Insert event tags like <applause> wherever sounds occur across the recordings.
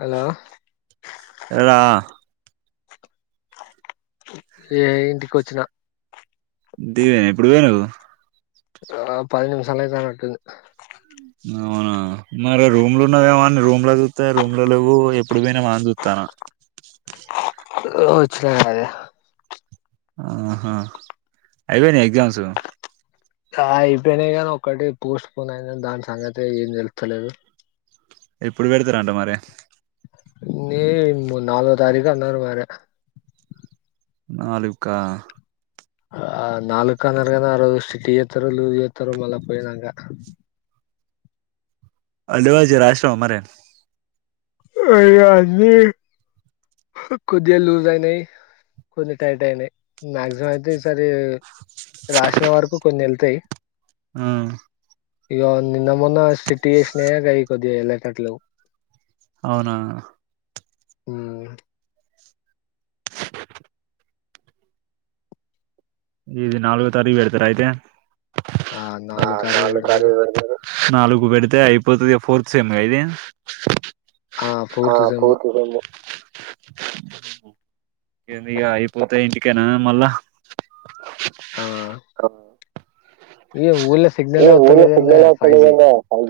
Hello రా ఏ ఇంటికి వచ్చిన దీవేనా ఎప్పుడు పోయినవు ఆ పది నిమిషాలయితానట్టుంది అవునా మరి రూమ్లున్నావేమో అని రూమ్ లో చూత్తే రూమ్ లో లెవ్వు ఎప్పుడు పోయినావా అని చూత్తన వచ్చిన అదే ఆహా అయిపోయినాయా ఎగ్జామ్స్ ఆ అయిపోయినాయి కాని ఒక్కటి పోస్ట్ పోన్ అయిన దాని సంగతే ఏం తెలుత్తలేదు ఎప్పుడు పెడుతురంట మరీ మేమ్ నాలుగో తారీఖు అన్నర మర నాలుక్కా ఆ నాలుక్కన్నరుగన ఆరోజు స్ట్రిట్ చేత్తరో లూజ్ చేత్తరో మళ్ళా పోయినంక అ లేవాజ రాసినవ మరియు ఆ ఇగ అన్ని కొద్దిగా లూజ్ అయినాయి కొన్ని టైట్ అయినాయి మాక్సిమం అయితే ఈసారి రాసిన వరకు కొన్ని వెళ్తాయి ఆ ఇక నిన్న మొన్న స్ట్రిక్ట్యేషన్కయి ఈ కొద్ది ఎలాకట్లు అవునా ఊ ఇది నాలుగ తారీఖు వెడతార అయితే నాలు నాలుగు తారీకు పెడతారు నాలుగు పెడితే అంత ఇయిపోతది ఫోర్త్ సేమ్మా ఇది ఆ ఫోర్త్ సేమ్ ఊహు ఇంగ అయిపోతే ఇంటికేనా మళ్ళా ఆ ఏవ్ ఊల్లె సిగ్నలే ఊర్లో సిగ్నల్ వత్తలేదేందయ్య ఫైవ్ జి వస్తలేదేందో ఫైవ్ జీ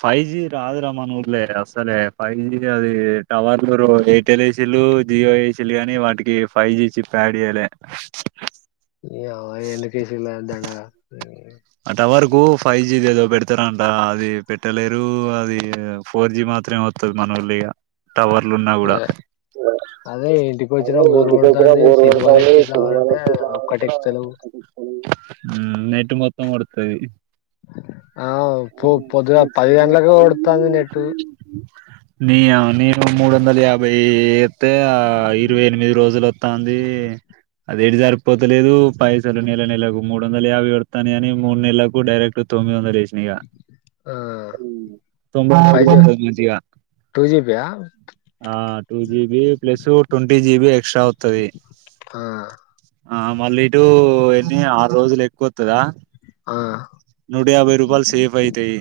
ఫైవ్ జి రాదురా మన ఊర్లే అసలే ఫైవ్ జి అది టవర్లు ఎయిర్టెల్ ఏసీలు జియో ఏసీలు గాని వాటికి ఫైవ్ జీ చిప్ యాడ్ ఇయ్యాలె నీ యవ్వా ఎందుకేసిల్లు దండగ. ఆ టవర్కు ఫైవ్ జీది ఏదో పెడతారాంట అది పెట్టలేరు అది ఫోర్ జి మాత్రే వస్తది మనుల్లో ఈగ. టవర్లు ఉన్న కూడా ఏ, అదే ఇంటికి వచ్చినా టవర్ బోర్ ఇంటికి వచ్చిన కొడతాంది బోర్ సినిమాలు కోడుతాది సినిమా ఎక్కిద్దామంటే చూద్దాం ఒక్కటి అన్న ఎక్కుతలేవు హ్మ్ నెట్ మొత్తం. ఏయ్. ఆవ్ పొ పొద్దున పది గంటలకు కొడుతుంది నెట్టు. నీయవ్వ నేను మూడు వందల యాభైతే ఆ ఇరవై ఎనిమిది రోజులు వస్తాంది అదేటి జరిపోతలేదు పైసలు నెల నెలలకు మూడు వందల యాభై కడతాను కాని మూడు నెలలకు డైరెక్ట్ తొమ్మిది వంద. ఈగ ఆ హ్మ్ ఫైవ్ జీ <unintelligible> టూ జీబీ యా ఆ two GB plus twenty GB extra వొత్తాది. ఆ ఆ మళ్ళీ. ఇటు ఎన్ని ఆరు రోజులు ఎక్కువత్తద ఆ నూట యాభై రూపాయలు సేఫ్ అయితాయి.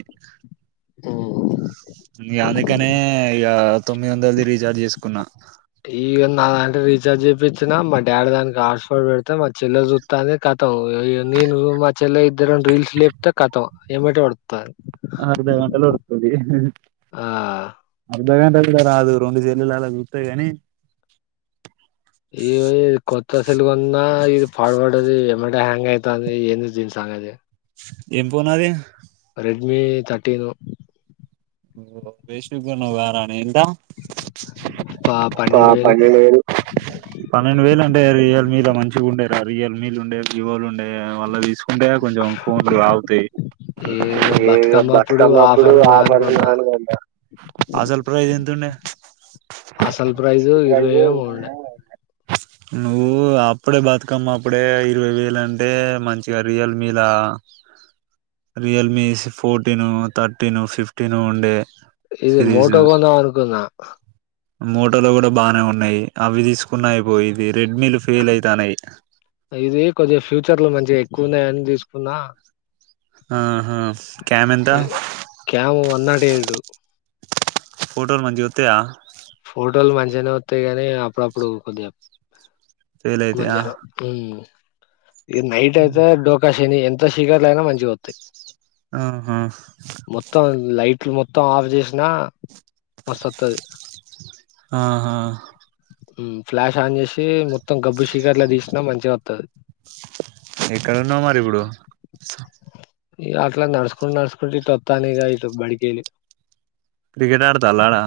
సు స్. ఉ అందుకనే ఇగ తొమ్మిది వందలది రీఛార్జ్ చేసుకున్నా. ఈ నా దంటే రీచార్జ్ చేపించిన మా డాడీ దానికి హస్ఫడ్ పెడితే మా చెల్లె చుతానే కతం నేను మా చెల్లె ఇద్దరు రీల్స్ లేపితే కతం ఏమటే ఎడుస్తాది. అర్ద గంటల ఒడుస్తాది. ఆ అర్ద గంట కూడా రాదు రెండు సెల్లులా చూస్తేగాని. ఈగో ఇగ కొత్త సెల్ కొన్న ఇది పడువడ్డది ఏమటే హ్యాంగ్ అయితాది ఏంది దీని సంగతి. ఏం పోన్ అది. Redmi thirteen. ఓ వెస్ట్గా కొన్నవు గారానే వస్థాబ్ ఆ పన్నెండు వేలు పన్నెండు వేలు అంటే అది రియల్ మీ మంచిగా ఉండే రా రియల్ మీ ఉండే వివోలుండే వాళ్ళ తీసుకు. ఉంటే కొంచెం ఫోన్లు ఆగుతాయి ఏ బతుకమ్మ అప్పుడు ఆఫర్ ఉన్నాయ్ అని కొన్నా అసలు ప్రైజ్ ఎంతుండే. అసల్ ప్రైజ్ ఇరవై ప్రైస్ ఉండే వేలు నువ్వు అప్పుడే బతుకమ్మ అప్పుడే ఇరవై వేలు అంటే మంచిగా రియల్మీలా రియల్మీ ఫోర్టీను థర్టీను ఫిఫ్టీను ఉండే. ఇది మోటో కొందాం అనుకున్నా మోటోలు కూడా బాగానే ఉన్నాయి అవి తీసుకున్నా అయిపోయిది రెడ్మీలు ఫెయిల్ అయితనయ్ ఇది కొంచెం ఫ్యూచర్ లో మంచిగా ఎక్కువ ఉన్నాయన్ తీసుకున్నా ఆ హా క్యామ్ ఎంత న్నాట్ ఎడు ఫోటోలు మంచి గొత్తయా ఫోటోలు మంచిగానే వత్తయి గానీ అప్పుడప్పుడు కొద్దిగా ఫెయిల్ అయితయా మంచిగరావ్ ఇది నైట్ అయితే డోకా శని ఎం త్త శీకట్లైనా మంచిగొత్తయ్ ఆహా మొత్తం లైట్లు మొత్ త్తం ఆఫ్ జేసినా మస్తు వత్తది ఆహా మ్మ్ ఫ్లాష్ ఆన్ చేసి మొత్తం గబ్బు శీకట్లా తీసినా మంచిగత్తది ఎక్కడున్నావ్ మరి ఇపుడు ఈ అట్లా నడస్కొం నడస్కొంట ఇట్ వత్తాను ఇగ ఇటు బడికేలి క్రికెట్ ఆడతాల్ల ఆడా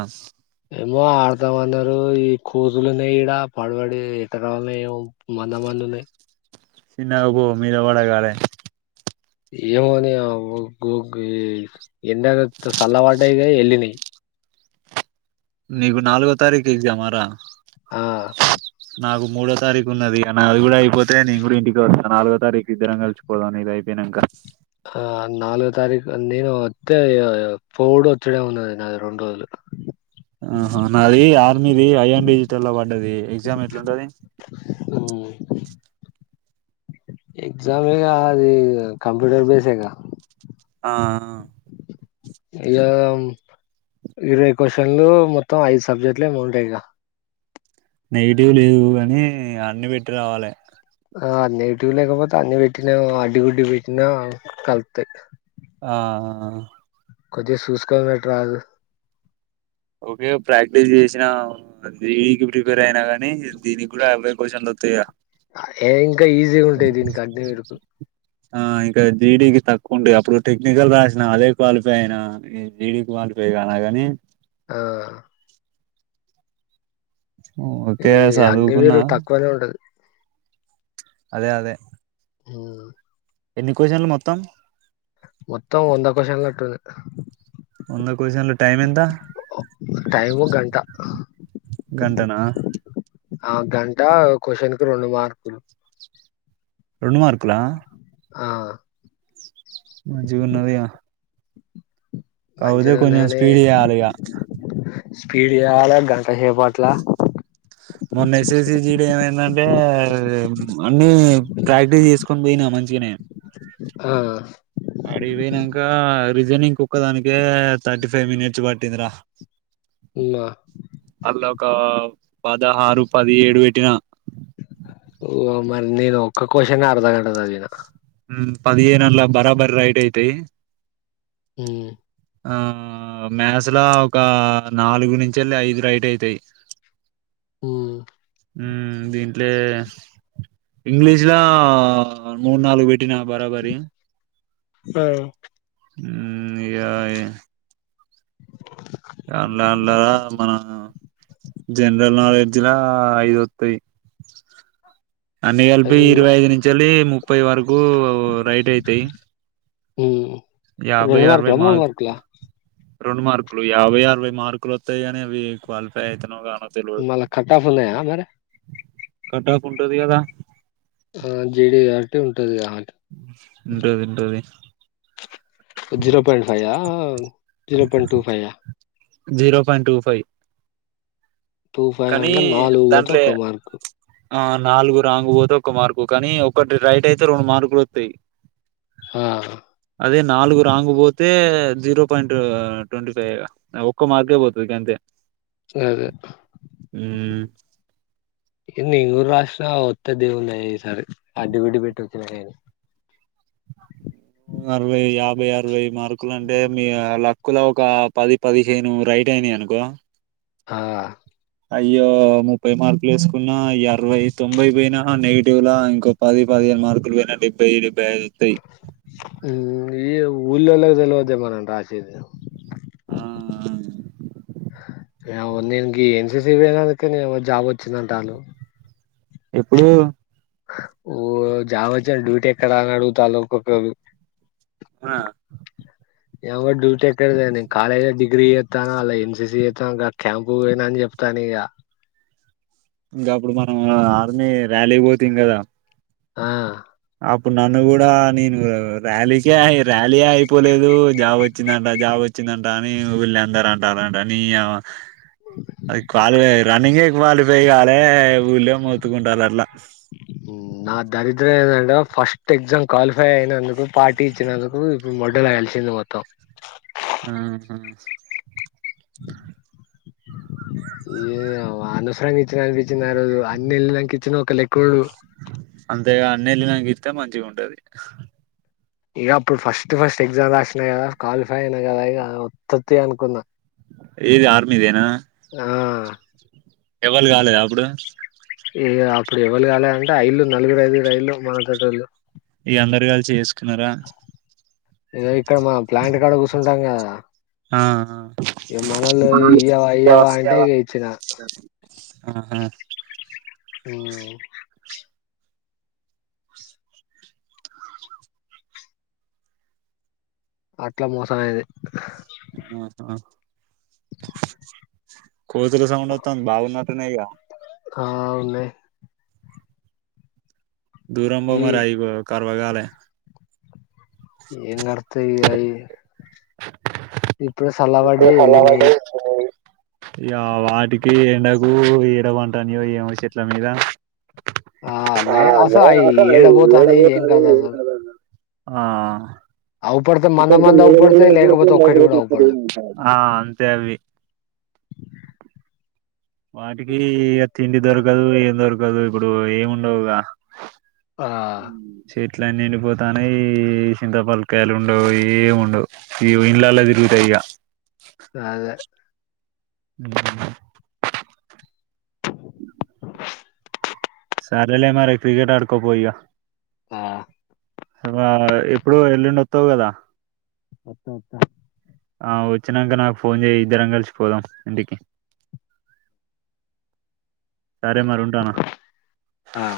ఏమో ఆడతామన్నారు ఈ కోతులున్నాయ్ ఈడ పడబడి ఎట్టరావాళ్నో ఏమో మంద మంద ఉన్నాయ్ సిన్నగ పో మీద వడ గాలె ఏమోని ఆ ఓ గో గీ ఎండగాత్త చల్లబడ్డాయిగ వెళ్ళినయ్ నీగు నాలుగో తారీఖు ఎగ్జామ రా ఆ నాకు మూడో తారీఖు ఉన్నది నాది కూడా అయిపోతే నేను కూడా ఇంటికి వస్తాను నాలుగో తారీఖు ఇద్దరం కలుచుకోదాం నీది అయిపేయినాంక ఆ నాలుగో తారీఖు నేను వత్తే పోవుడు వచ్చుడే ఉన్నది నాది రెండు రోజులు ఆహా నాది ఆర్మీది అయాన్ డిజిటల్ ల్లో వడ్డది ఎగ్జామ్ ఎట్లుంటది ఎగ్జామేగా అది కంప్యూటర్ బేసేగ ఆ ఆ ఇగ ఇరవై క్వశ్చన్లు మొత్తం ఐదు సబ్జెక్ట్లు ఏమో ఉంటాయి గ నెగిటివ్ లేవు కాని అన్ని వెట్టి రావాలె ఆ నెగిటివ్ లేకపోతే అన్ని వెట్టినా అడ్డిగుడ్డి పెట్టినా కలుత్తాయ్ ఆ ఆఆ కొద్దిగ సూసుకో పెట్టరాదు ఓకే ప్రాక్టీస్ చేసినా దీనికి ప్రిపేర్ అయినా గానీ ఇస్ దీనికి కూడా అవే క్వశ్చన్లు వస్తాయ ఏ ఇంకా ఈజీ ఉంటాయి దీనికి అడ్ని మరుకు ఆ ఇంకా జీడీకి తక్కువ ఉంటది అప్పుడు టెక్నికల్ రాసిన అదే క్వాలిఫై అయినా జీడీ క్వాలిఫై కాలేగాని ఆ ఓకే ఈ చదువుకున్నా అగ్నివీరు తక్కువనే ఉండదు అదే అదే హ్మ్ ఎన్ని కొషన్లు మొత్తం మొత్తం వంద క్వశ్చన్ నట్టుంది వంద కోశన్లు టైమ్ ఎంత టైము గంట గంటనా ఆ గంట క్వశ్చన్ కి రెండు మార్కులు రెండు మార్కులా ఆ కవుద మంచిగా కొంచం ఉన్నాయని స్పీడ్ చేయాలిగా స్పీడ్ చేయాలే గంటసేపట్ల మొన్న ఎస్ ఎస్ సి జీడి ఏమైందంటే అన్ని ప్రాక్టీస్ చేసుకొని పోయినా మంచిగనే ఆ అడిపోయినాంక రీజనింగ్ కుక్క దానికే థర్టీ ఫైవ్ మినిట్స్ పట్టిందిరా ఉమ్, అల్లొకా పద ఆరు పది ఏడు బెటిిన ఓ మరి నేను ఒక్క క్వశ్చన్ అర్ధ గంట చదివిన మ్మ్ పదిహేనళ్ల బరాబరి రైడ్ అయితాయి మ్మ్ ఆ మ్యాస్ లో ఒక నాలుగు నుంచిళ్లే ఐదు రైట్ అయితాయి ఉమ్ మ్మ్ దిన్ ట్లే ఇంగ్లీష్లా మూడు నాలుగు బెట్టిన బరాబరి ఆ మ్మ్ నియాయే మన జనరల్ నాలెడ్జ్లా ఐదు వత్తయి అన్ని కలిపి అది ఇరవై ఐదు నుంచెల్లి ము పోయవారు గో రైట్ అయితాయి మ్మ్ యాభై రెండు మార్కులా అరవై మూడు మార్కులు మార్కులా రెండు మార్కులు యాభై అరవై మార్కులు వత్తయనేవి క్వాలిఫై అయితన్నావు గా మల్ల కట్టాఫ్ ఉన్నాయ మరి కట్టా ఫ్ ఉంటది గదా ఆ జేడీ యాక్టివ్ ఉంటది ఉంటది జీరో పాయింట్ ఫై యావ్ zero point two five zero point two five two five కానీ అంటే నాలుగు వోతే దాంట్లో ఒక్క మార్క్ ఆ నాలుగు రాంగు పోతే ఒక్క మార్కు కానీ ఒకటి రైట్ అయితే రెండు మార్కులు వత్తయ్ ఆ అదే నాలుగు రాంగు పోతే జీరో పాయింట్ ట్వంటీ ఫైవ్ ఒక్క మార్కే పోతదిక అంతే అదే మ్మ్ ఏన్ని ఇంగూరు రాసిన వత్తే దేవునిదయ ఈసారి అడ్డివిడ్డి పెట్టి వచ్చినా నేను మ్ అరవై యాభై ఆర్ ఇరవై మార్కులు అంటే మీ యాల క్కుల ఒక పది పదిహేను రైట్ అయినయ్ అనుకో ఆ అయ్యో ముప్పై మార్కులు వేసుకున్నా అరవై తొంభై పోయినా నెగిటివ్లా ఇంకో పది పదిహేను మార్కులు పోయినా డెబ్బై ఏడు వెేల్ తయ్ ఉమ్, ఈ ఊల్లోలగ్ తెలవద్దే మనం రాసేది ఆ ఏవో నేను గీ ఎన్సిసి పోయినాకైతే నేమో జాబ్ వచ్చింది అంటాళ్ళు ఎప్పుడు ఓ జావొచ్చె డ్యూటీ ఎక్కడ అని అడుగుతాళ్లు ఒక్కొక్కళ్లు ఆ ఏవో డ్యూటీ ఎక్కడిదె నేను కాలేజ్ డిగ్రీ ఎత్తాన అల్ల ఎన్సిసి ఎత్తాన క్యాంప్ వోనాని జెప్తాను ఇగ ఇంగ అప్పుడు మనం ఆర్మీ ర్యాలీకి వోతిం గదా ఆ అప్పుడు నన్ను కూడా నేను ర్యాలీకే ర్యాలీ అయిపోలేదు జాబ్ వచ్చిందంట జాబ్ వచ్చిందంట అని ఊల్లి అందరు అంటరంట నీయవ్వ అది కాలు వే రన్నింగే వాళ్ళు వేగాలె మ్మ్ నా దరిద్రం ఏందంటే ఫస్ట్ ఎగ్జామ్ క్వాలిఫై అయినందుకు పార్టీ ఇచ్చినందుకు ఇప్పుడు <unintelligible> కలిసింది మొత్తం ఆహ ఏ అనసరంగా ఇచ్చిన అనిపిచ్చింది ఆ రోజు అన్ని వెళ్ళినాంక ఇచ్చిన ఒక లెక్కుండు అంతేగా అన్ని వెళ్లినాంగిత్తే మంచి గుంటది ఇగ అప్పుడు ఫస్టు ఫస్ట్ ఎగ్జామ్ రాసినా గదా క్వాలిఫై అయినా గదా ఇగ వొత్తుత్తే అనుకున్నా ఏది ఆర్మీదేనా ఆ ఎవళ్లు కాలేద అప్పుడు ఇగ అప్పుడు ఎవ్వళు కాలే అంటే ఐల్లు నలుగురు ఐదుగురు ఐల్లు మనతోటొళ్లు ఇగ అందరు కలిసి చేసుకున్నారా ఏదొ ఇక్కడ మా ప్లాంట్ కాడ కూస్సుంటాం గదా ఆ ఇ మనలు ఇయ్యవా ఇయ్యవా అంటే ఇగ ఇచ హహ అ అట్లా మోసం అయది అహ కొతుల సౌండ్ అతంది భాగున్న వున్నాయ్గ హా ఉన్నాయి దురమ్బో ఈ మరయి కర్ రోగలే ఎం కరుతాయి ఇగ ఇప్పుడు సల్లబడ్డయి సల ఎళ్ళినయి వడే ఎలినాయ్ ఇ వాటికి ఎండకు ఏడ వంటానియో ఏమో చెట్ల మీద ఆ నయ అసలు జసా అయి అ ఏ ఏం ఏడబోతానయి కాద కథ ఏం అసలు కాదా ఆ అవుపడతే మంద మంద అవుపడతయి లేకపోతే ఒక్కటి కూడా అవుపడదు <unintelligible> అంతే అవి వాటికి ఇక తిండి దొరకదు ఏం దొరకదు ఇప్పుడు ఏమి ఉండవుగా ఆ ఇట్లా నిండిపోతానే ఈ చింతాపలకాయలు ఉండవు ఏమి ఉండవు ఈ ఇండ్లలల తిరుగుతాయి ఇక అదే ఊమ్ ఉ సారలే మర క్రికట్ అడకపో ఇగ ఆ ఆ ఎప్పుడు ఎల్లుండి వత్తవు కదా వత్తా వత్తా వచ్చినాక నాకు ఫోన్ చే ఇద్దరం కలిసిపోదాం ఇంటికి సరే మరి ఉంటానా ఆ